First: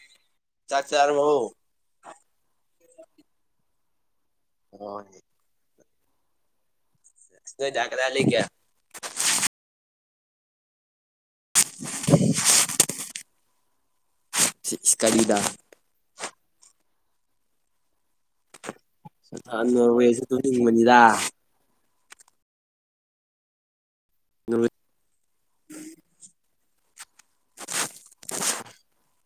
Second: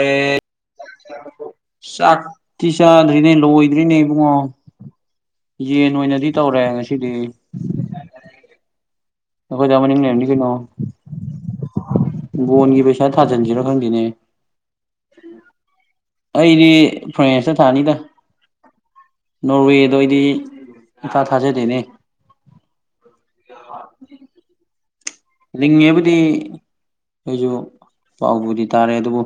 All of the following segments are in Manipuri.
ꯑꯦ ꯆꯥꯛ ꯆꯥꯔꯕꯣ ꯆꯥꯛꯇꯤ ꯆꯥꯗ꯭ꯔꯤꯅꯦ ꯂꯣꯏꯗ꯭ꯔꯤꯅꯦ ꯏꯕꯨꯡꯉꯣ [unintelligible] ꯌꯦꯟ ꯑꯣꯏꯅꯗꯤ ꯇꯧꯔꯦ ꯉꯁꯤꯗꯤ ꯏꯁ ꯅꯣꯏ ꯗꯥ ꯀꯗꯥꯏ ꯂꯩꯒꯦ ꯑꯈꯣꯏꯗꯥ ꯃꯅꯤꯡ ꯂꯩꯔꯝꯅꯤ ꯀꯩꯅꯣ ꯕꯣꯟꯒꯤ ꯄꯩꯁꯥ ꯊꯥꯖꯤꯟꯖꯤꯔ ꯈꯪꯗꯦꯅꯦ ꯀꯔꯤꯗꯣ ꯑꯩꯗꯤ ꯐ꯭ꯔꯦꯟꯁꯇ ꯊꯥꯅꯤꯗ ꯅꯣꯔꯋꯦꯗꯣ ꯑꯩꯗꯤ ꯅꯣꯔꯋꯦꯁꯨ ꯇꯨꯝꯅꯤꯡꯕꯅꯤꯗ ꯏꯊꯥ ꯊꯥꯖꯗꯦꯅꯦ [unintelligible] [unintelligible] ꯂꯤꯡꯉꯦꯕꯨꯗꯤ ꯑꯩꯖꯨ ꯄꯥꯎꯕꯨꯗꯤ ꯇꯥꯔꯦ ꯑꯗꯨꯕꯨ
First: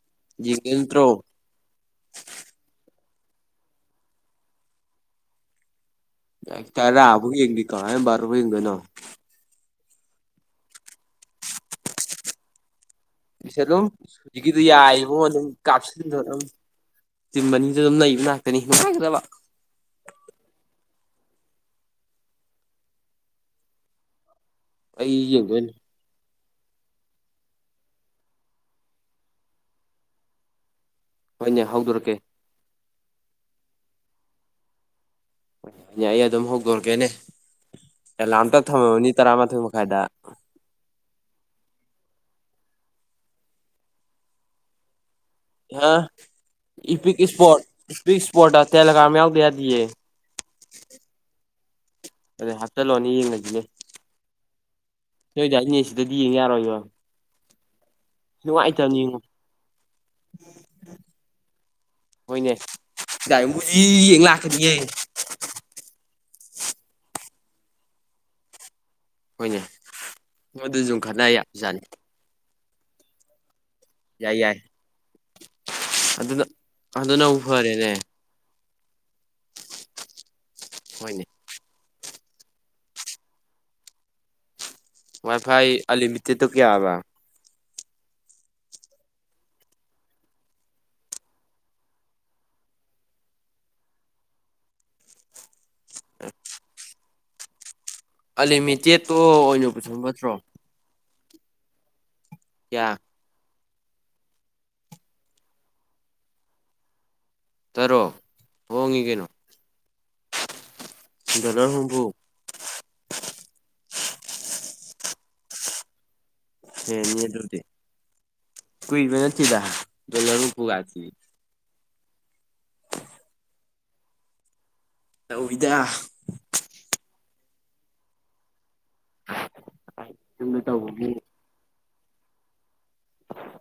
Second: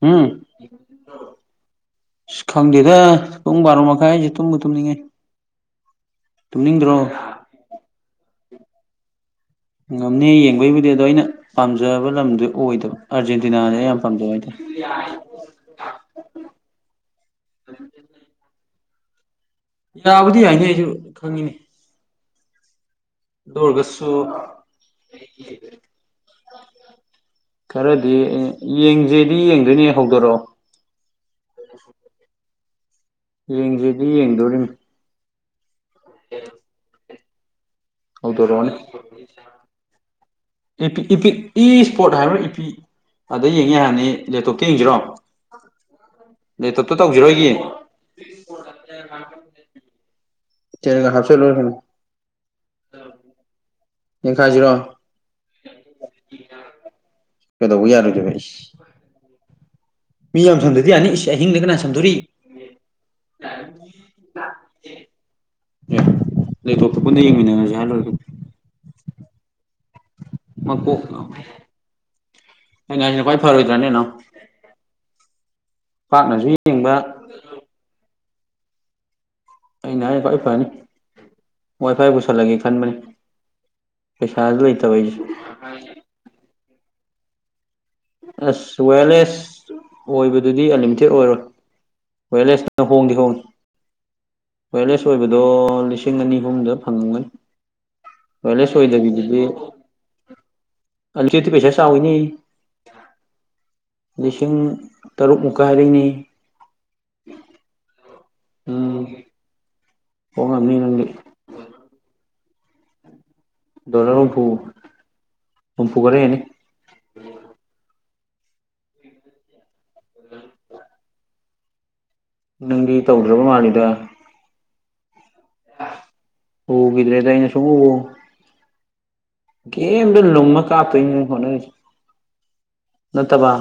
ꯍꯨꯡ ꯌꯦꯡꯇ꯭ꯔꯣ ꯏꯁ ꯈꯪꯗꯦꯗ ꯄꯨꯡ ꯕꯥꯔꯣ ꯃꯈꯥꯏ ꯍꯥꯏꯖꯦ ꯇꯨꯝꯕꯨ ꯇꯨꯝꯅꯤꯡꯉꯦ ꯀꯥꯏ ꯇꯨꯝꯅꯤꯡꯗ꯭ꯔꯣ ꯇꯔꯥꯕꯥꯎ ꯌꯦꯡꯗꯦ ꯀꯃꯥꯏꯅ ꯕꯥꯔꯣꯕꯥꯎ ꯌꯦꯡꯗꯣꯏꯅꯣ ꯉꯝꯅꯤ ꯌꯦꯡꯕꯩꯕꯨꯗꯤ ꯑꯗꯣ ꯑꯩꯅ ꯄꯥꯝꯖꯕ ꯂꯝꯗꯨ ꯑꯣꯏꯗꯕ ꯑꯥꯔꯖꯦꯟꯇꯤꯅꯥꯅꯦ ꯑꯩ ꯌꯥꯝ ꯄꯥꯝꯖꯩ ꯍꯥꯏꯗꯣ ꯏꯕꯨꯡꯉꯣ ꯑꯗꯨꯝ ꯀꯥꯞꯁꯤꯟꯒ꯭ꯔꯗꯧꯅꯤ ꯇꯤꯝ ꯑꯅꯤꯖꯦ ꯑꯗꯨꯝ ꯅꯩꯕ ꯉꯥꯛꯇꯅꯤ ꯅꯨꯡꯉꯥꯏꯒꯗꯕ ꯌꯥꯕꯨꯗꯤ ꯌꯥꯏꯅꯦ ꯑꯩꯖꯨ ꯈꯪꯉꯤꯅꯦ ꯑꯗꯨ ꯑꯣꯔꯒꯁꯨ ꯑꯩ ꯌꯦꯡꯗꯣꯏꯅꯦ ꯈꯔꯗꯤ ꯏ ꯌꯦꯡꯖꯦꯗꯤ ꯌꯦꯡꯗꯣꯏꯅꯦ ꯍꯧꯗꯣꯔꯛꯑꯣ ꯍꯣꯏꯅꯦ ꯍꯧꯗꯣꯔꯛꯀꯦ ꯌꯦꯡꯖꯦꯗꯤ ꯌꯦꯡꯗꯣꯔꯤꯝꯅꯤ ꯌꯥꯏꯌꯦ ꯑꯗꯨꯝ ꯍꯧꯗꯣꯔꯛꯀꯦꯅꯦ ꯑꯦꯂꯥꯝ ꯇꯛ ꯍꯧꯗꯣꯔꯛꯑꯣꯅꯦ ꯊꯝꯃꯝꯃꯅꯤ ꯇꯔꯥ ꯃꯥꯥꯊꯣꯏ ꯃꯈꯥꯏꯗ ꯏꯄꯤꯛ ꯏꯄꯤꯛ ꯏ ꯁ꯭ꯄꯣꯔꯠ ꯍꯥꯏꯕ꯭ꯔꯥ ꯏꯄꯤꯛ ꯑꯗ ꯌꯦꯡ ꯌꯥꯔꯝꯅꯤ ꯂꯦꯞꯇꯣꯞꯇ ꯌꯦꯡꯖꯤꯔꯣ [unintelligible] ꯏꯄꯤꯛ ꯑꯩꯒꯤ ꯁ꯭ꯄꯣꯔꯠ ꯏꯁꯄꯤꯛ ꯁ꯭ꯄꯣꯔꯠꯇ ꯇꯦꯂꯒ꯭ꯔꯥꯝ ꯌꯥꯎꯗ ꯌꯥꯗꯤꯌꯦ ꯇꯦꯂꯒ꯭ꯔꯥꯝ ꯍꯥꯞꯆꯜꯂꯣꯏꯔꯦ ꯀꯩꯅꯣ ꯑꯗꯨꯗꯤ ꯍꯥꯞꯆꯜꯂꯣꯅꯦ ꯌꯦꯡꯉꯖꯤꯅꯦ ꯌꯦꯡꯈꯥꯏꯖꯤꯔꯣ ꯅꯣꯏꯗꯥꯏ ꯅꯦꯠ ꯁꯤꯗꯗꯤ ꯌꯦꯡ ꯌꯥꯔꯣꯏꯌꯣ ꯀꯩꯗꯧꯕ ꯌꯥꯔꯣꯏꯗꯣꯏꯕ ꯏꯁ ꯅꯨꯡꯉꯥꯏꯇꯕꯅꯤꯉꯣ ꯃꯤ ꯌꯥꯝ ꯁꯝꯗ꯭ꯔꯗꯤ ꯌꯥꯅꯤ ꯏꯁ ꯑꯍꯤꯡꯗ ꯀꯅꯥ ꯁꯝꯗꯣꯔꯤ ꯍꯣꯏꯅꯦ ꯗꯥꯏꯃꯨꯖꯤ ꯌꯦꯡ ꯂꯥꯛꯀꯅꯤꯌꯦ ꯑꯦ ꯂꯦꯞꯇꯣꯞꯇ ꯄꯨꯟꯅ ꯌꯦꯡꯃꯤꯟꯅꯔꯖꯤ ꯍꯥꯏꯔ ꯂꯣꯏꯔꯦ ꯀꯩꯅꯣ ꯍꯣꯏꯅꯦ ꯑꯗꯨ ꯁꯨꯝ ꯃꯀꯣꯛ ꯉꯥꯎ ꯈꯟꯅ ꯌꯥꯕꯖꯥꯠꯅꯤ ꯑꯩꯅ ꯍꯥꯏꯖꯤꯅ ꯈ꯭ꯋꯥꯏ ꯐꯔꯣꯏꯗ꯭ꯔꯅꯦ ꯅꯥꯎ ꯌꯥꯏ ꯌꯥꯏ ꯑꯗꯨꯗꯣ ꯄꯥꯛꯅꯁꯨ ꯌꯦꯡꯕ ꯑꯗꯨꯅꯕꯨ ꯐꯔꯦꯅꯦ ꯑꯩꯅ ꯍꯥꯏꯅ ꯈ꯭ꯋꯥꯏ ꯐꯅꯤ ꯍꯣꯏꯅꯦ ꯋꯥꯏ ꯐꯥꯏ ꯄꯨꯁꯜꯂꯒꯦ ꯈꯟꯕꯅꯦ ꯄꯩꯁꯥꯁꯨ ꯂꯩꯠ ꯋꯥꯏ ꯐꯥꯏ ꯑꯜꯂꯤꯃꯤꯇꯦꯠꯇꯨ ꯀꯌꯥꯕ ꯑꯁ ꯋꯦꯌꯔꯂꯦꯁ ꯑꯣꯏꯕꯗꯨꯗꯤ ꯑꯟꯂꯤꯃꯤꯇꯦꯠ ꯑꯣꯏꯔꯣꯏ ꯋꯦꯔꯂꯦꯁꯅ ꯍꯣꯡꯗꯤ ꯍꯣꯡꯉꯤ ꯋꯦꯌꯔꯂꯦꯁ ꯑꯣꯏꯕꯗꯣ ꯂꯤꯁꯤꯡ ꯑꯅꯤ ꯑꯍꯨꯝꯗ ꯐꯪꯉꯝꯒꯅꯤ ꯋꯦꯌꯔꯂꯦꯁ ꯑꯜꯂꯤꯃꯤꯇꯦꯠꯇꯣ ꯑꯣꯏꯅ ꯄꯨꯁꯤꯟꯕꯅ ꯐꯠꯇ꯭ꯔꯣ ꯑꯜꯂꯤꯃꯤꯇꯦꯠꯇꯤ ꯄꯩꯁꯥ ꯆꯥꯎꯏꯅꯦ ꯀꯌꯥ ꯂꯤꯁꯤꯡ ꯇꯔꯨꯛꯃꯨꯛꯀ ꯍꯥꯏꯔꯛꯏꯅꯦ ꯇꯔꯨꯛ ꯍꯣꯡꯉꯤ ꯎꯝ ꯀꯩꯅꯣ ꯍꯣꯡꯉꯝꯅꯤ ꯅꯪꯗꯤ ꯗꯣꯂꯔ ꯍꯨꯝꯐꯨ ꯗꯣꯂꯔ ꯍꯨꯝꯐꯨ ꯍꯨꯝꯐꯨ ꯈꯔ ꯍꯦꯟꯅꯤ ꯍꯦꯟꯅꯤ ꯑꯗꯨꯕꯨꯗꯤ ꯀꯨꯏꯕ ꯅꯠꯇꯦꯗ ꯗꯣꯂꯔ ꯍꯨꯝꯐꯨꯒꯁꯤꯗꯤ ꯅꯪꯗꯤ ꯇꯧꯗ꯭ꯔꯕ ꯃꯥꯜꯂꯤꯗ ꯇꯧꯋꯤꯗ ꯎꯈꯤꯗ꯭ꯔꯦꯗ ꯑꯩꯅ ꯁꯨꯡꯎꯕꯨ ꯒꯦꯝꯗ ꯌꯨꯝꯗ ꯂꯨꯝꯃ ꯀꯥꯞꯇꯣꯏꯅꯦ ꯇꯧꯕꯒꯤ ꯅꯪ ꯍꯣꯠꯅꯔꯤꯁꯦ ꯅꯠꯇꯕ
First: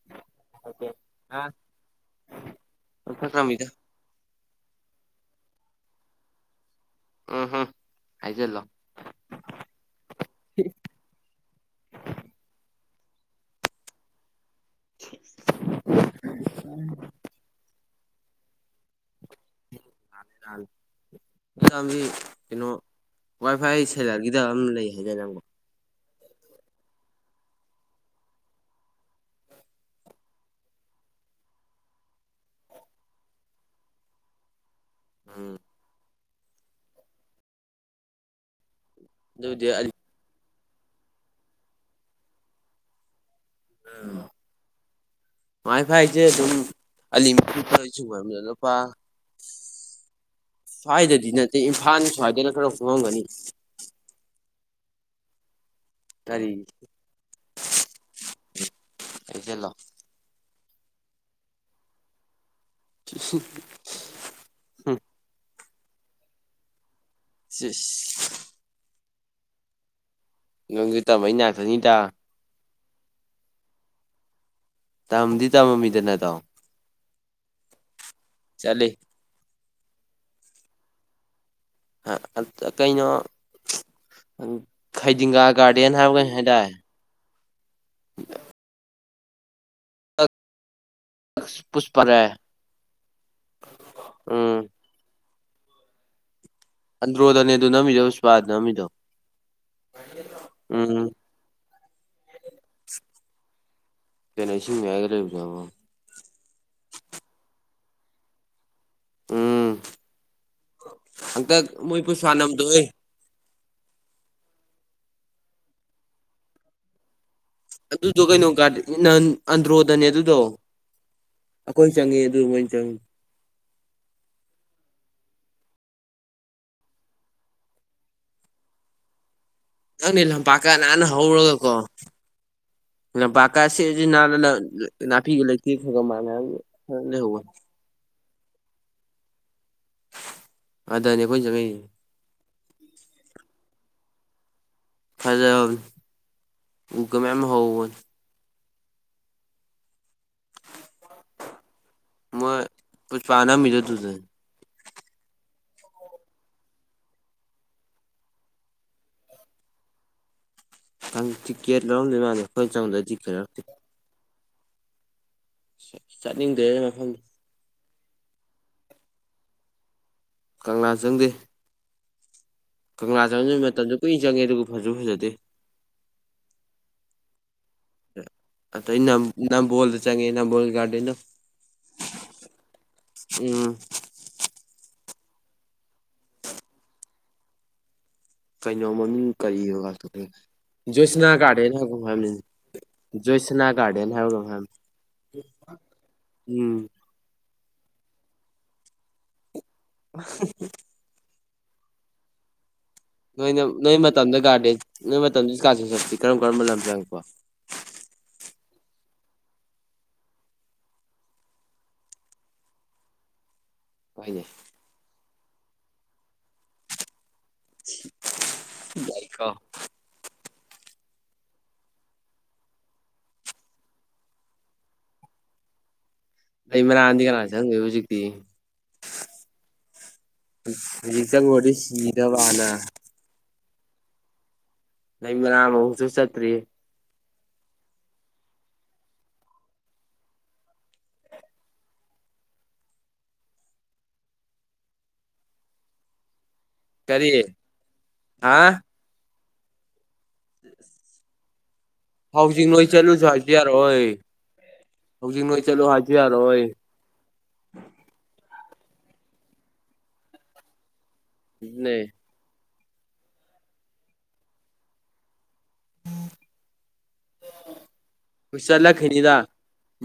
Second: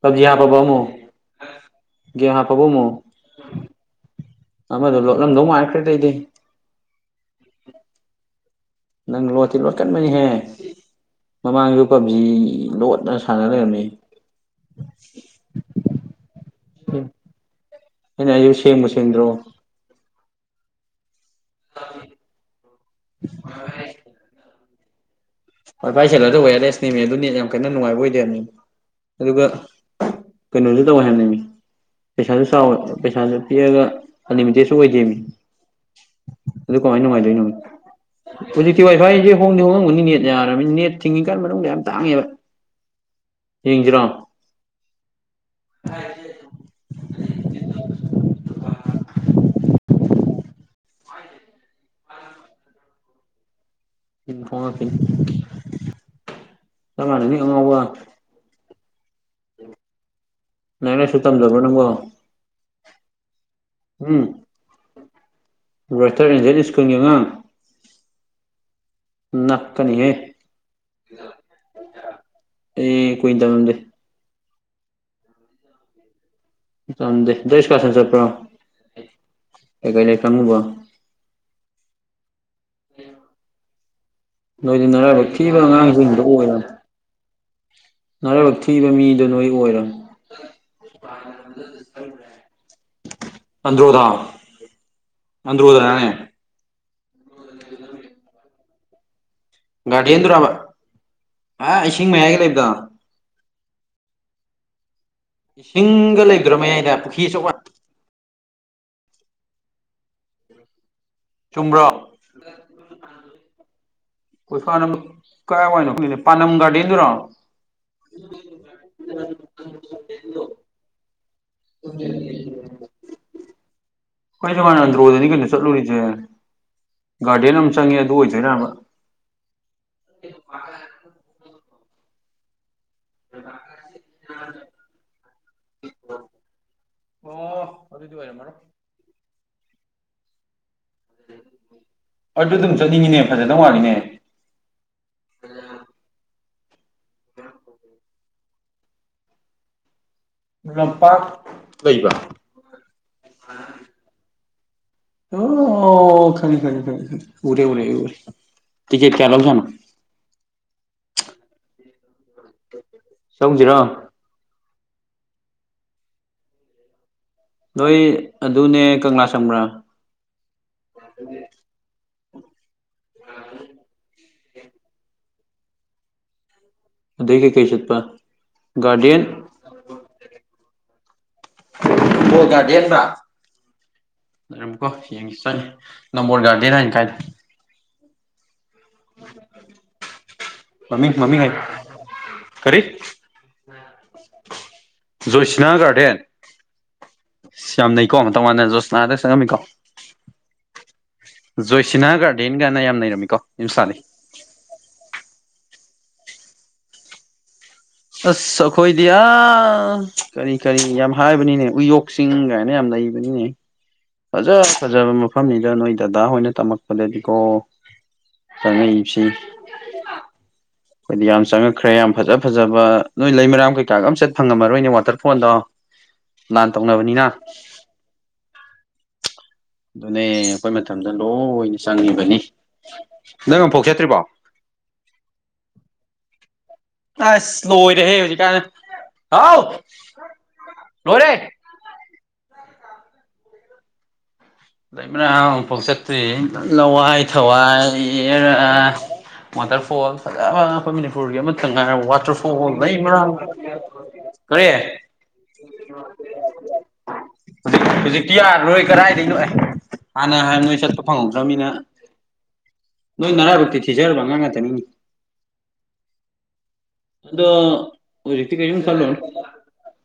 ꯄꯕꯖꯤ ꯍꯥꯞꯄꯕ ꯑꯃꯨꯛ ꯒꯦꯝ ꯍꯥꯞꯄꯕ ꯑꯃꯨꯛ ꯂꯧꯊꯈ꯭ꯔꯃꯤꯗ ꯑꯃꯗꯣ ꯂꯣꯠꯂꯝꯗꯧ ꯃꯥꯟꯈ꯭ꯔꯦꯗ ꯑꯩꯗꯤ ꯎꯝ ꯍꯨꯝ ꯍꯥꯏꯖꯜꯂꯣ ꯅꯪ ꯂꯣꯠꯇꯤ ꯂꯣꯠꯀꯟꯕꯅꯤꯍꯦ ꯃꯃꯥꯡꯁꯨ ꯄꯞꯖꯤ ꯂꯣꯠꯅ ꯁꯥꯟꯅ ꯂꯩꯔꯝꯃꯤ [unintelligible] ꯑꯩꯅ ꯍꯥꯏꯁꯦ ꯁꯦꯡꯕꯨ ꯁꯦꯡꯗ꯭ꯔꯣ [unintelligible] ꯀꯩꯅꯣ ꯋꯥꯏ ꯐꯥꯏ ꯐꯦꯂꯔꯒꯤꯗ ꯑꯃ ꯂꯩ ꯍꯥꯏꯗꯥꯏꯅꯦ ꯅꯪꯕꯣ ꯋꯥꯏ ꯐꯥꯏ ꯁꯦꯜꯂꯔꯗꯣ ꯋꯥꯌꯔꯂꯦꯁꯅꯦꯃꯦ ꯑꯗꯨ ꯅꯦꯠ ꯌꯥꯝ ꯀꯟꯅ ꯅꯨꯡꯉꯥꯏꯕ ꯑꯣꯏꯗꯦ ꯍꯥꯏꯕꯅꯤ ꯑꯗꯨꯒ ꯀꯩꯅꯣꯁꯨ ꯇꯧꯋꯦ ꯍꯥꯏꯕꯅꯦꯃꯤ ꯄꯩꯁꯥꯁꯨ ꯆꯥꯎ ꯄꯩꯁꯥꯁꯨ ꯄꯤꯛꯑꯒ ꯑꯟꯂꯤꯃꯤꯇꯦꯠꯁꯨ ꯑꯣꯏꯗꯦꯝꯃꯤ ꯎꯝ ꯑꯗꯨ ꯀꯃꯥꯏ ꯅꯨꯡꯉꯥꯏꯗꯣꯏꯅꯣꯃꯤ ꯍꯧꯖꯤꯛꯇꯤ ꯋꯥꯏ ꯐꯥꯏꯒꯤ ꯍꯣꯡꯗꯤ ꯑꯗꯨꯗꯤ ꯍꯣꯡꯉꯝꯒꯅꯤ ꯅꯦꯠ ꯌꯥꯔꯕꯅꯤ ꯅꯦꯠ ꯊꯤꯡꯉꯤꯀꯥꯟ ꯃꯅꯨꯡꯗꯤ ꯌꯥꯝ ꯇꯥꯡꯉꯦꯕ ꯌꯦꯡꯁꯤꯔꯣ ꯎꯝ ꯋꯥꯏ ꯐꯥꯏꯁꯦ ꯑꯗꯨꯝ ꯑꯜꯂꯤꯃꯤꯇꯦꯠ [unintelligible] ꯂꯨꯄꯥ ꯁ꯭ꯋꯥꯏꯗꯗꯤ ꯅꯠꯇꯦ ꯏꯝꯐꯥꯜ ꯁ꯭ꯋꯥꯏꯗꯅ ꯈꯔ ꯍꯣꯡꯉꯝꯒꯅꯤ ꯎꯝ ꯍꯣꯡꯉꯛꯈꯤꯅꯤ ꯀꯔꯤ ꯆꯞ ꯃꯥꯟꯅꯅꯤ ꯑꯉꯥꯎꯕ ꯍꯥꯏꯖꯜꯂꯣ ꯂꯥꯏꯔꯤꯛ ꯂꯥꯏꯁꯨ ꯇꯝꯗꯕꯔꯣ ꯅꯪꯕꯣ [unintelligible] ꯎꯝ ꯔꯣꯏꯇꯔ ꯑꯦꯟꯖꯦꯟꯠ ꯁ꯭ꯀꯨꯜꯒꯤ ꯑꯉꯥꯡ ꯆꯤꯁ ꯅꯞꯀꯅꯤꯍꯦ ꯅꯪꯖꯖ ꯇꯝꯃꯛꯏ ꯉꯥꯛꯇꯅꯤꯗ ꯑꯦ ꯀꯨꯏꯅ ꯇꯝꯂꯝꯗꯦ ꯇꯝꯗꯤ ꯇꯝꯃꯝꯃꯤꯗꯅ ꯇꯥꯗꯣ ꯇꯝꯗꯦ ꯍꯟꯗꯛ ꯑꯦꯁꯀꯔꯁꯟ ꯆꯠꯄ꯭ꯔꯣ ꯆꯠꯂꯤ ꯀꯩ ꯀꯩ ꯂꯩꯀꯣꯜ ꯆꯡꯉꯨꯕꯥ ꯀꯩꯅꯣ ꯅꯣꯏꯗꯤ ꯅꯔꯥꯏꯕꯛ ꯐꯩꯗꯤꯡꯒꯥ ꯊꯤꯕ ꯒꯥꯔꯗꯦꯟ ꯍꯥꯏꯕꯥꯔ ꯀꯩꯅꯣꯝ ꯍꯥꯏꯗꯥꯏ ꯅꯥꯔꯣꯜ ꯊꯤꯕ ꯃꯤꯗꯣ ꯅꯣꯏ ꯑꯣꯏꯔꯣ ꯄꯨꯁꯄꯔꯦ ꯑꯟꯗ꯭ꯔꯣꯗ ꯎꯝ ꯑꯟꯗ꯭ꯔꯣꯗꯅꯦ ꯑꯟꯗ꯭ꯔꯣꯗꯅꯦ ꯑꯗꯨ ꯅꯝꯃꯤꯗꯣ ꯏꯁꯄꯥꯗ ꯅꯝꯃꯤꯗꯣ ꯒꯥꯔꯗꯦꯟꯗꯨꯔꯕ ꯎꯝ ꯑꯥ ꯏꯁꯤꯡ ꯃꯌꯥꯏꯒ ꯂꯩꯕꯗꯨ ꯀꯩꯅꯣ ꯏꯁꯤꯡ ꯃꯌꯥꯏꯒꯥ ꯂꯩꯕꯥꯗꯨ ꯏꯁꯤꯡꯒ ꯂꯩꯇꯔꯣ ꯃꯌꯥꯏꯗ ꯄꯨꯈꯔ꯭ꯤ ꯑꯆꯧꯕ ꯎꯝ ꯍꯟꯇꯛ ꯆꯨꯝꯕ꯭ꯔꯣ ꯃꯣꯏ ꯄꯨꯁꯄꯥ ꯅꯝꯗꯣꯍꯦ ꯄꯨꯁꯄꯥꯅꯥ ꯅꯝꯕꯗꯣ ꯀꯔꯥꯏꯋꯥꯏꯅꯣ ꯎꯠꯂꯤꯗꯣ ꯄꯥꯟꯅꯝ ꯒꯥꯔꯗꯦꯟꯗꯨꯔꯣ ꯑꯗꯨꯗꯣ ꯀꯩꯅꯣ ꯒꯔꯗꯦꯟꯅꯤ ꯅꯍꯥꯟ ꯑꯟꯗ꯭ꯔꯣꯗꯅꯦ ꯑꯗꯨꯗꯣ ꯑꯩꯈꯣꯏ ꯆꯪꯉꯤ ꯑꯗꯨ ꯃꯣꯏ ꯆꯪꯉꯤ ꯑꯩꯈꯣꯏ ꯅꯍꯥꯟ ꯑꯟꯗ꯭ꯔꯣꯗꯅꯤ ꯀꯩꯅꯣ ꯆꯠꯂꯨꯔꯤꯁꯦ ꯒꯥꯔꯗꯦꯟ ꯑꯃ ꯆꯪꯉꯦ ꯑꯗꯨ ꯑꯣꯏꯗꯣꯏꯔꯕ ꯈꯪꯗꯦ ꯂꯝꯄꯥꯛꯀꯥ ꯅꯥꯟ ꯍꯧꯔꯒꯀꯣ ꯂꯝꯄꯛꯀꯥ ꯁꯤꯔꯤ ꯁꯤꯔꯤ ꯅꯥꯜꯂꯒ ꯅꯥꯄꯤꯒ ꯂꯩꯇꯦꯡ ꯈꯔ ꯈꯔꯒ ꯃꯥꯥꯟꯅꯔꯥ ꯂꯩꯍꯧꯅꯤ ꯑꯗꯨ ꯑꯣꯏꯔꯝꯃꯅꯤ ꯑꯗꯅꯦ ꯑꯩꯈꯣꯏ ꯆꯪꯉꯛꯏꯁꯤ ꯑꯗꯨ ꯗꯨꯝ ꯆꯠꯅꯤꯡꯉꯤꯅꯦ ꯐꯖꯗꯧ ꯃꯜꯂꯤꯅꯦ ꯐꯖꯕꯅꯤ ꯎ ꯒꯥ ꯃꯌꯥꯝ ꯍꯧꯍꯧꯕꯅꯤ ꯂꯝꯄꯥꯛ ꯂꯩꯕꯥꯔ ꯃꯣꯏ ꯄꯨꯁꯄꯥ ꯅꯝꯃꯤꯗꯣ ꯑꯗꯨꯗꯒꯤ ꯑꯣ ꯈꯪꯉꯦ ꯈꯪꯉꯦ ꯈꯪꯉꯦ ꯈꯪꯉꯦ ꯎꯔꯦ ꯎꯔꯦ ꯑꯩ ꯎꯔꯦ ꯇꯤꯀꯦꯠ ꯀꯌꯥ ꯂꯧꯖꯠꯅꯣ ꯇꯤꯀꯦꯠ ꯂꯧꯔꯝꯗꯣꯏ ꯃꯥꯟꯗꯦ ꯑꯩꯈꯣꯏꯅꯥ ꯆꯪꯕꯗꯣ ꯇꯤꯀꯦꯠ ꯂꯧꯔꯛꯇꯦ ꯆꯧꯁꯤꯔꯣ ꯆꯠꯅꯤꯡꯗꯦ ꯃꯐꯝꯗꯣ ꯅꯣꯏ ꯑꯗꯨꯅꯦ ꯀꯪꯂꯥ ꯆꯪꯕ꯭ꯔꯥ ꯀꯪꯂꯥ ꯆꯪꯗꯦ ꯀꯪꯂꯥ ꯆꯪꯗꯣꯏ ꯃꯇꯝꯁꯨ ꯀꯨꯏꯅ ꯆꯪꯉꯦ ꯑꯗꯨꯒ ꯐꯖꯁꯨ ꯐꯖꯗꯦ ꯑꯗꯩ ꯀꯩꯀꯩ ꯆꯠꯄ ꯑꯗꯩ ꯒꯥꯔꯗꯦꯟ ꯅꯝ ꯅꯝꯕꫭꯜꯗ ꯆꯪꯉꯦ ꯅꯝꯕꫭꯜꯒꯤ ꯒꯥꯔꯗꯦꯟꯗꫭ ꯅꯝꯕꯣꯜ ꯒꯔꯗꯦꯟꯕ ꯂꯩꯔꯝꯃꯤꯀꯣ ꯌꯦꯡꯁꯤ ꯆꯠꯅꯤ ꯅꯝꯕꯣꯜ ꯒꯥꯔꯗꯦꯟ ꯍꯥꯏꯅ ꯀꯥꯏꯗ ꯀꯩꯅꯣ ꯃꯃꯤꯡ ꯀꯔꯤ ꯋꯥꯔꯗꯅꯦꯕꯥ ꯃꯃꯤꯡ ꯖꯣꯏꯁꯅꯥ ꯃꯃꯤꯡ ꯍꯥꯏ ꯒꯥꯔꯗꯦꯟ ꯍꯥꯏꯕꯔ ꯀꯩꯅꯣꯝ ꯍꯥꯏꯕꯅꯤ ꯀꯔꯤ ꯖꯣꯏꯁꯥꯅꯥ ꯒꯔꯗꯦꯟ ꯍꯥꯏꯕꯔꯥ ꯀꯩꯅꯣꯝ ꯍꯥꯌꯕꯅꯤ ꯖꯣꯏꯁꯅꯥ ꯒꯥꯔꯗꯦꯟ ꯏꯁ ꯌꯥꯝꯅꯩꯀꯣ ꯃꯇꯧ ꯃꯥꯟꯗꯅ ꯖꯣꯏꯁꯅꯥꯗ ꯆꯪꯉꯝꯃꯤꯀꯣ [inaudible] ꯖꯣꯏꯁꯥꯅꯥ ꯒꯥꯔꯗꯦꯟꯒꯥꯏꯅꯥ ꯌꯥꯝꯅ ꯅꯩꯔꯝꯃꯦ ꯅꯣꯏꯅ ꯅꯣꯏ ꯃꯇꯝꯗ ꯒꯥꯔꯗꯦꯟ ꯅꯣꯏ ꯃꯇꯝꯗ ꯑꯦꯁꯀ꯭ꯔꯁꯟ ꯆꯠꯄꯗꯤ ꯀꯔꯝ ꯀꯔꯝꯕ ꯂꯝ ꯆꯪꯉꯛꯄ ꯑꯁ ꯑꯩꯈꯣꯏꯗꯤ ꯑ ꯀꯔꯤ ꯀꯔꯤ ꯌꯥꯝ ꯍꯥꯏꯕꯅꯤꯅꯦ ꯎꯏꯌꯣꯛ ꯆꯤꯡ ꯀꯥꯏꯅ ꯌꯥꯝ ꯂꯩꯕꯅꯤꯅꯦ ꯍꯣꯏꯅꯦ ꯐꯖ ꯐꯖꯕ ꯃꯐꯝꯅꯤꯗ ꯅꯣꯏ ꯗꯥꯗꯥ ꯍꯣꯏꯅ ꯇꯝꯃꯛꯄꯗꯗꯤꯀꯣ ꯆꯪꯉꯛꯏꯕꯁꯤ ꯌꯥꯏꯀꯣ ꯑꯩꯈꯣꯏꯗꯤ ꯌꯥꯝ ꯆꯪꯉꯛꯈ꯭ꯔꯦ ꯌꯥꯝ ꯐꯖ ꯐꯖꯕ ꯅꯣꯏ ꯂꯩꯃꯔꯥꯝ ꯀꯩꯀꯥꯒ ꯑꯝ ꯆꯠ ꯐꯪꯉꯝꯃꯔꯣꯏꯅꯦ ꯋꯥꯇꯔꯐꯣꯟꯗꯣ [inaudible] ꯂꯩꯃꯔꯥꯝꯗꯤ ꯀꯅꯥꯟ ꯆꯪꯗ‌ꯣꯏꯕ ꯍꯧꯖꯤꯛꯇꯤ ꯑꯗꯨꯅꯦ ꯑꯩꯈꯣꯏ ꯃꯇꯝꯗ ꯍꯧꯖꯤꯛ ꯆꯪꯉꯨꯔꯗꯤ ꯂꯣꯏꯅ ꯆꯪꯉꯤꯕꯅꯤ ꯁꯤꯗꯕ ꯍꯥꯟꯅ ꯅꯪ ꯑꯝꯐꯥꯎ ꯆꯠꯇ꯭ꯔꯤꯕꯣ ꯂꯩꯃꯔꯥꯝ ꯑꯃꯨꯛꯇ ꯆꯠꯇ꯭ꯔꯤ ꯑꯁ ꯂꯣꯏꯔꯦꯍ‌ꯦ ꯍꯧꯖꯤꯛꯀꯥꯟ [unintelligible] ꯍꯥꯎ [unintelligible] ꯂ‌ꯣꯏꯔꯦ ꯂꯩꯃꯔꯥꯝ ꯑꯃꯨꯐꯧ ꯆꯠꯇ꯭ꯔꯤꯑꯦ ꯂꯋꯥꯏ ꯀꯔꯤ ꯊꯋꯥꯏ ꯌ‌ꯦꯔꯥ ꯍꯥ ꯋꯥꯇꯔꯐꯣꯜ ꯐꯖꯔꯕ ꯑꯉꯛꯄ ꯃꯅꯤꯄꯨꯔꯒꯤ ꯑꯃꯠꯇ ꯉꯥꯏꯔꯕ ꯍꯧꯖꯤꯛ ꯋꯥꯇꯔꯐꯣꯜ ꯅꯣꯏ ꯆꯠꯂꯨꯁꯨ ꯂꯩꯃꯔꯥꯝ [unintelligible] ꯍꯥꯏꯁꯨ ꯌꯥꯔꯛꯑꯣꯏ ꯀꯔꯤ [unintelligible] ꯍꯧꯖꯤꯛ ꯅꯣꯏ ꯆꯠꯂꯨ ꯍꯥꯏꯁꯨ ꯌꯥꯔꯛꯑꯣꯏ ꯍꯧꯖꯤꯛ ꯍꯧꯖꯤꯛꯇꯤ ꯌꯥꯔꯔꯣꯏ ꯀꯗꯥꯏꯗꯩꯅꯣ ꯑꯦ ꯍꯥꯟꯅ ꯍꯥꯟ ꯅꯣꯏ ꯆꯠꯄ ꯐꯪꯍꯧꯗ꯭ꯔꯕꯅꯤꯅ ꯑꯗꯨꯅꯦ ꯅꯣꯏ ꯅꯔꯥꯏꯕꯛꯇꯤ ꯊꯤꯖꯔꯕ ꯑꯉꯥꯡ ꯉꯥꯛꯇꯅꯤꯅ‌ꯦ ꯑꯗꯣ ꯍꯧꯖꯤꯛꯇꯤ ꯀꯩꯁꯨꯝ ꯈꯜꯂꯨꯅꯨ ꯆꯠꯂꯛꯈꯤꯅꯤꯗ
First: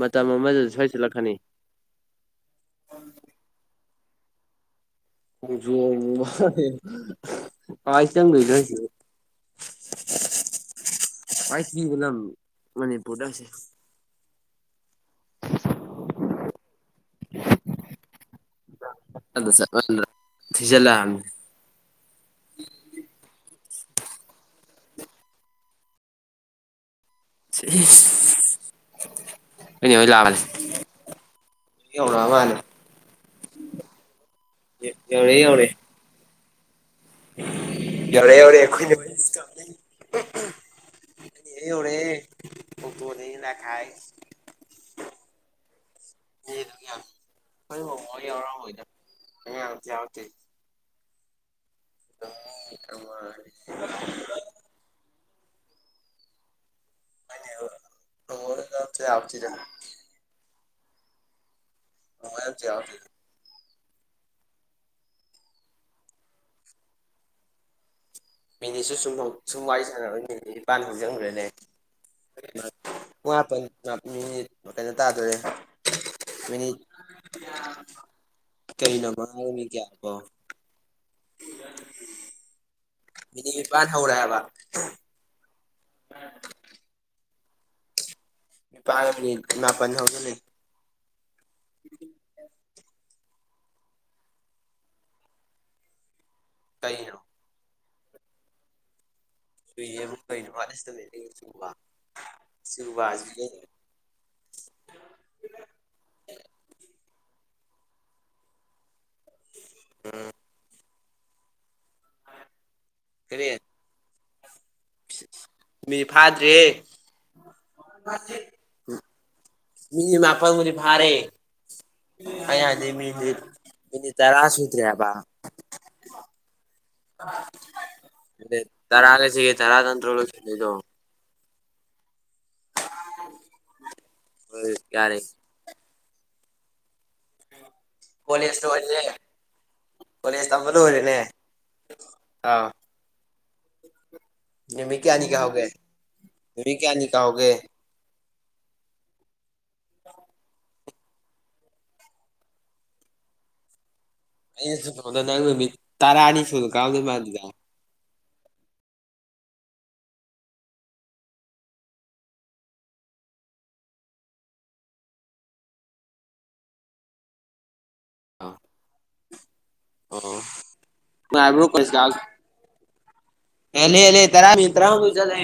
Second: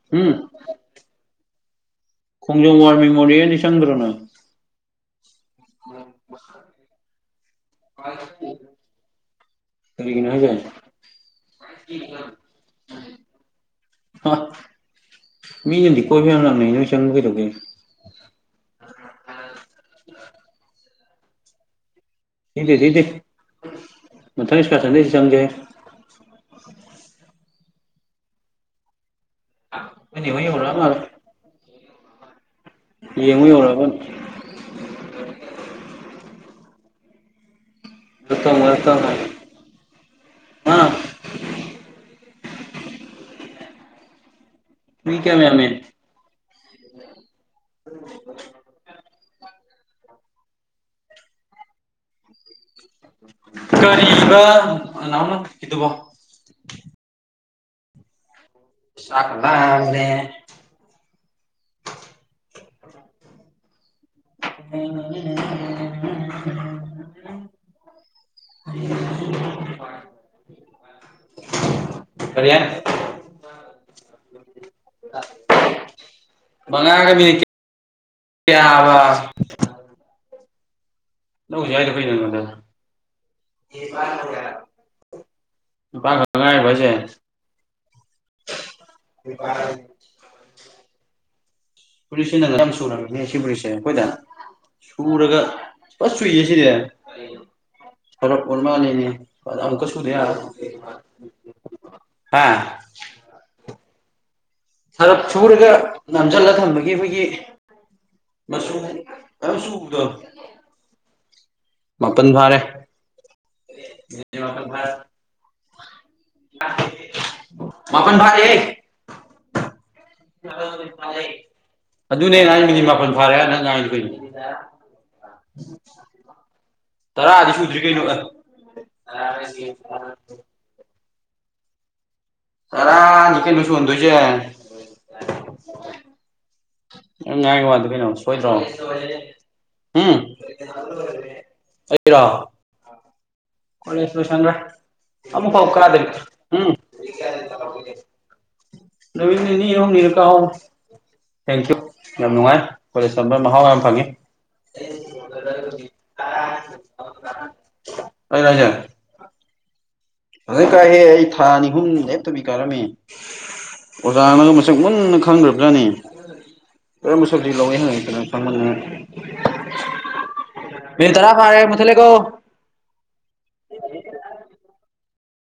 ꯃꯇꯝ ꯎꯝ ꯑꯃꯗ ꯁ‌ꯣꯏ ꯆꯠꯂꯛꯀꯅꯤ ꯈꯣꯡꯖꯣꯝ ꯋꯥꯔ ꯃꯦꯃꯣꯔꯤꯌꯦꯜꯗꯤ ꯆꯪꯗ꯭ꯔ‌ꯣ ꯅ‌ꯣꯏ ꯈ‌ꯣꯡꯖꯣꯝ ꯋꯥꯔ [unintelligible] ꯀꯃꯥꯏ ꯆꯪꯗꯣꯏꯅ‌ꯣ [unintelligible] ꯕꯨ ꯀꯔꯤꯒꯤꯅꯣ ꯍꯥꯏꯁꯦ ꯈ꯭ꯋꯥꯏ ꯊꯤꯕ ꯂꯝ ꯃꯅꯤꯄꯨꯔꯗ ꯑꯁꯦ ꯍꯥ ꯃꯤꯅꯗꯤ ꯀꯣꯏꯕ ꯌꯥꯝ ꯂꯥꯛꯅꯩ ꯅꯣꯏ ꯆꯪꯕ ꯀꯩꯗꯧꯒꯦ ꯑꯗ ꯆꯠꯃꯟꯗꯅ ꯊꯤꯖꯜꯂꯑꯝ ꯊꯤꯗꯦ ꯊꯤꯗ‌ꯦ ꯃꯊꯪ ꯏꯁꯀꯥꯔꯁꯟꯗ ꯁꯤ ꯆꯪꯒ‌ꯦ ꯏꯁ ꯈ‌ꯣꯏ ꯅ‌ꯦ ꯍ‌ꯣꯏ ꯅꯣꯏ ꯅꯦ ꯂꯥꯛꯑꯝ ꯍꯣꯏ ꯌꯧꯔꯛꯑ ꯃꯥꯜꯂꯦ [unintelligible] [unintelligible] ꯌꯦꯡꯉꯨ ꯌꯧꯔꯑꯕꯟ ꯑꯦ ꯌꯧꯔꯑꯦ ꯌꯧꯔ‌ꯦ ꯌꯧꯔꯑꯦ ꯋꯦꯜꯀꯝ ꯌꯧꯔꯑꯦ ꯈꯣꯏꯅꯦ ꯍ‌ꯣꯏ [unintelligible] ꯑꯥ [unintelligible] ꯌꯧꯔꯦ ꯑꯣꯇ‌ꯦꯅ‌ꯦ ꯂꯛꯈꯥꯏꯁ ꯃꯤ ꯀꯌꯥꯝ ꯌꯥꯝꯃ‌ꯦ [unintelligible] ꯈ‌ꯣꯏ ꯃꯥꯃ‌ꯣ ꯍ‌ꯣꯏ ꯌꯥꯎꯔꯑꯝꯃ‌ꯣꯏꯗ ꯑꯉꯥꯡ ꯑꯝꯇ ꯌꯧꯔꯛꯇ‌ꯦ [unintelligible] ꯀꯔꯤꯕ ꯅꯅꯥꯎ ꯅꯪ ꯍꯧꯖꯤꯛꯀꯤꯗꯨꯕꯣ [unintelligible] ꯆꯥꯛ ꯌꯥꯎꯔꯛꯇꯦꯗ ꯂꯥꯝꯃ‌ꯦ [unintelligible] ꯑꯝꯗ ꯌꯧꯔꯛꯇ‌ꯦ [unintelligible] ꯃꯤꯅꯤꯠꯁꯨ ꯁꯨꯝ ꯁꯨꯝ ꯋꯥꯔꯤ ꯁꯥꯟꯅꯔꯣꯏ ꯃꯤꯅꯤꯠ ꯅꯤꯄꯥꯟ ꯍꯧꯖꯤꯟꯈ꯭ꯔ‌ꯦꯅꯦ ꯀꯔꯤ ꯍꯥꯏꯅꯣ [unintelligible] ꯃꯉꯥꯇꯪ ꯑꯥ [unintelligible] ꯃꯤꯅꯤꯠ ꯀꯩꯅꯣ ꯇꯥꯗꯣꯔꯦ ꯃꯤꯅꯤꯠ ꯃꯉꯥꯒ ꯃꯤꯅꯤꯠ ꯀꯌꯥꯕ ꯀꯩꯅꯣ ꯃꯉꯥ ꯃꯤꯅꯤꯠ ꯀꯌꯥꯅ‌ꯣ ꯅꯧ ꯍꯧꯖꯤꯛ ꯍꯥꯏꯗ‌ꯣ ꯀꯩꯩꯅ‌ꯣ ꯑꯩꯉꯣꯟꯗ ꯃꯤꯅꯤ ꯅꯤꯄꯥꯟ ꯍꯧꯔ‌ꯦ ꯍꯥꯏꯕ ꯅꯤꯄꯥꯟ ꯈꯇ ꯉꯥꯏꯔꯤꯕ‌ꯣ ꯖ‌ꯦ ꯅꯤꯄꯥꯟꯒ ꯃꯤꯅꯤꯠ ꯃꯄꯥꯟ ꯍꯧꯖꯤꯜꯂꯤ ꯐꯨꯔꯤꯠꯁꯤꯅ ꯂꯝ ꯁꯨꯔꯝꯅꯤꯅ‌ꯦ ꯁꯤ ꯐꯨꯔꯤꯠꯁꯦ ꯑꯩꯈꯣꯏꯗ ꯁꯨꯔꯒ ꯐꯅ ꯆꯨꯏꯌꯦ ꯁꯤꯗꯤ ꯀꯩꯅꯣ [unintelligible] ꯑꯣꯔꯃꯥꯥꯜꯂ‌ꯦꯅꯦ ꯆꯨꯏꯌ‌ꯦꯕꯨ ꯀꯩꯅ‌ꯣ ꯋꯥꯠ ꯏꯁ ꯗꯥ ꯃꯤꯅꯤꯡ ꯑꯣꯐ ꯍꯥ ꯆꯨꯕꯥ ꯍꯥꯏꯁꯤ ꯀꯩꯅ‌ꯣ ꯁꯔꯞ ꯁꯨꯔꯒ ꯅꯝꯁꯜꯂ ꯊꯝꯕꯒꯤ ꯑꯩꯈꯣꯏꯒꯤ ꯃꯆꯨ ꯈꯔ ꯆꯨꯕꯗꫭ ꯃꯥꯄꯟ ꯐꯥꯔꯦ ꯀꯔꯤ ꯃꯤꯅꯤꯠ ꯐꯥꯗ꯭ꯔꯤ ꯃꯥꯄꯟ ꯐꯥꯔꯦꯍꯦ ꯃꯤꯅꯤꯠ ꯃꯥꯄꯟꯕꯨꯗꯤ ꯐꯥꯔꯦ ꯑꯗꯨꯅꯦ ꯅ ꯑꯩ ꯍꯥꯏ ꯍꯥꯏꯗꯤ ꯃꯥꯄꯜ ꯐꯥꯔꯦ ꯃꯤꯅꯤꯠ ꯅꯪ ꯉꯥꯏꯗꯣ ꯀꯩꯅꯣ ꯃꯤꯅꯤꯠ ꯇꯔꯥ ꯁꯨꯗ꯭ꯔꯤ ꯍꯥꯏꯕ ꯇꯔꯥꯗꯤ ꯁꯨꯗ꯭ꯔꯤ ꯀꯩꯅꯣ ꯃꯤꯅꯤꯠ ꯇꯔꯥꯒ ꯑꯦ ꯁꯤꯒ ꯇꯔꯥ ꯅꯠꯇ꯭ꯔꯣ ꯂꯣꯏꯁꯤꯟꯗꯣꯏꯗꯣ ꯇꯔꯥ ꯅꯤꯀꯩꯅꫭ ꯁꯨꯍꯟꯗꯨꯏꯁꯦ ꯍꯣꯏ ꯌꯥꯔꯦ ꯅꯪ ꯉꯥꯡꯉꯥ ꯋꯥꯗꫭ ꯀꯩꯅꯣ ꯁꯣꯏꯗ꯭ꯔꯣ ꯀꯣꯂꯦꯖ ꯂꯣꯏꯔꯦ ꯎꯝ ꯀꯣꯂꯦꯖ ꯇꯝꯕ ꯂꯣꯏꯔꯦꯅꯦ ꯑꯩꯔꫭ ꯑꯥ ꯀꯣꯂꯦꯖ ꯁꯂꫭꯏꯁꯟꯒ꯭ꯔꯦ ꯅꯨꯃꯤꯠ ꯀꯌꯥꯅꯤ ꯑꯃꯨꯛ ꯐꯥꯎ ꯀꯥꯍꯧꯒꯦ ꯀꯥꯗꯦ ꯅꯨꯃꯤꯠ ꯀꯌꯥꯅꯤ ꯀꯥꯍꯧꯒꯦ ꯅꯨꯃꯤꯠ ꯅꯤꯅꯤꯔ ꯍꯨꯝꯅꯤꯔ ꯀꯥꯍꯧꯋꯤ ꯊꯦꯡꯀ꯭ꯌꯨ ꯌꯥꯝ ꯅꯨꯡꯉꯥꯏ ꯀꯣꯂꯦꯖ ꯇꯝꯕ ꯃꯍꯥꯎ ꯃꯌꯥꯝ ꯐꯪꯉꯤ ꯑꯩ ꯁꯨꯝ ꯈꯟꯕꯗ ꯅꯪ ꯅꯨꯃꯤꯠ ꯇꯔꯥꯅꯤ ꯁꯨꯅ ꯀꯥꯔꯝꯗꯣꯏ ꯃꯥꯟꯗꯤꯗ ꯑꯩꯔꯥ ꯍꯣꯏꯖꯦ ꯐꯖꯅ ꯀꯥꯏꯍꯦ ꯑꯩ ꯊꯥ ꯑꯅꯤ ꯍꯨꯝ ꯂꯦꯞꯇꯕꯤ ꯀꯥꯔꯝꯃꯤ ꯑꯣꯖꯥꯅꯒ ꯃꯁꯛ ꯃꯨꯟꯅ ꯈꯪꯗ꯭ꯔꯕꯖꯥꯠꯅꯤ ꯀꯔꯝꯕ ꯁꯕꯖꯦꯛ ꯂꯧꯏꯅ ꯍꯪꯉꯛꯏꯗꯅꯣ ꯑꯥ ꯈꯪꯃꯟꯗꯅ ꯑꯣ ꯃꯤꯅꯤꯠ ꯇꯔꯥ ꯐꯥꯔꯦ ꯅꯨꯡꯉꯥꯏꯕ꯭ꯔꯣ ꯃꯨꯊꯠꯂꯦꯀꯣ ꯍꯦꯜꯂꯦ ꯍꯦꯜꯂꯦ ꯇꯔꯥ ꯃꯤꯅꯤꯠ ꯇꯔꯥꯃꯥꯊꫭꯏ ꯆꯠꯂꯦ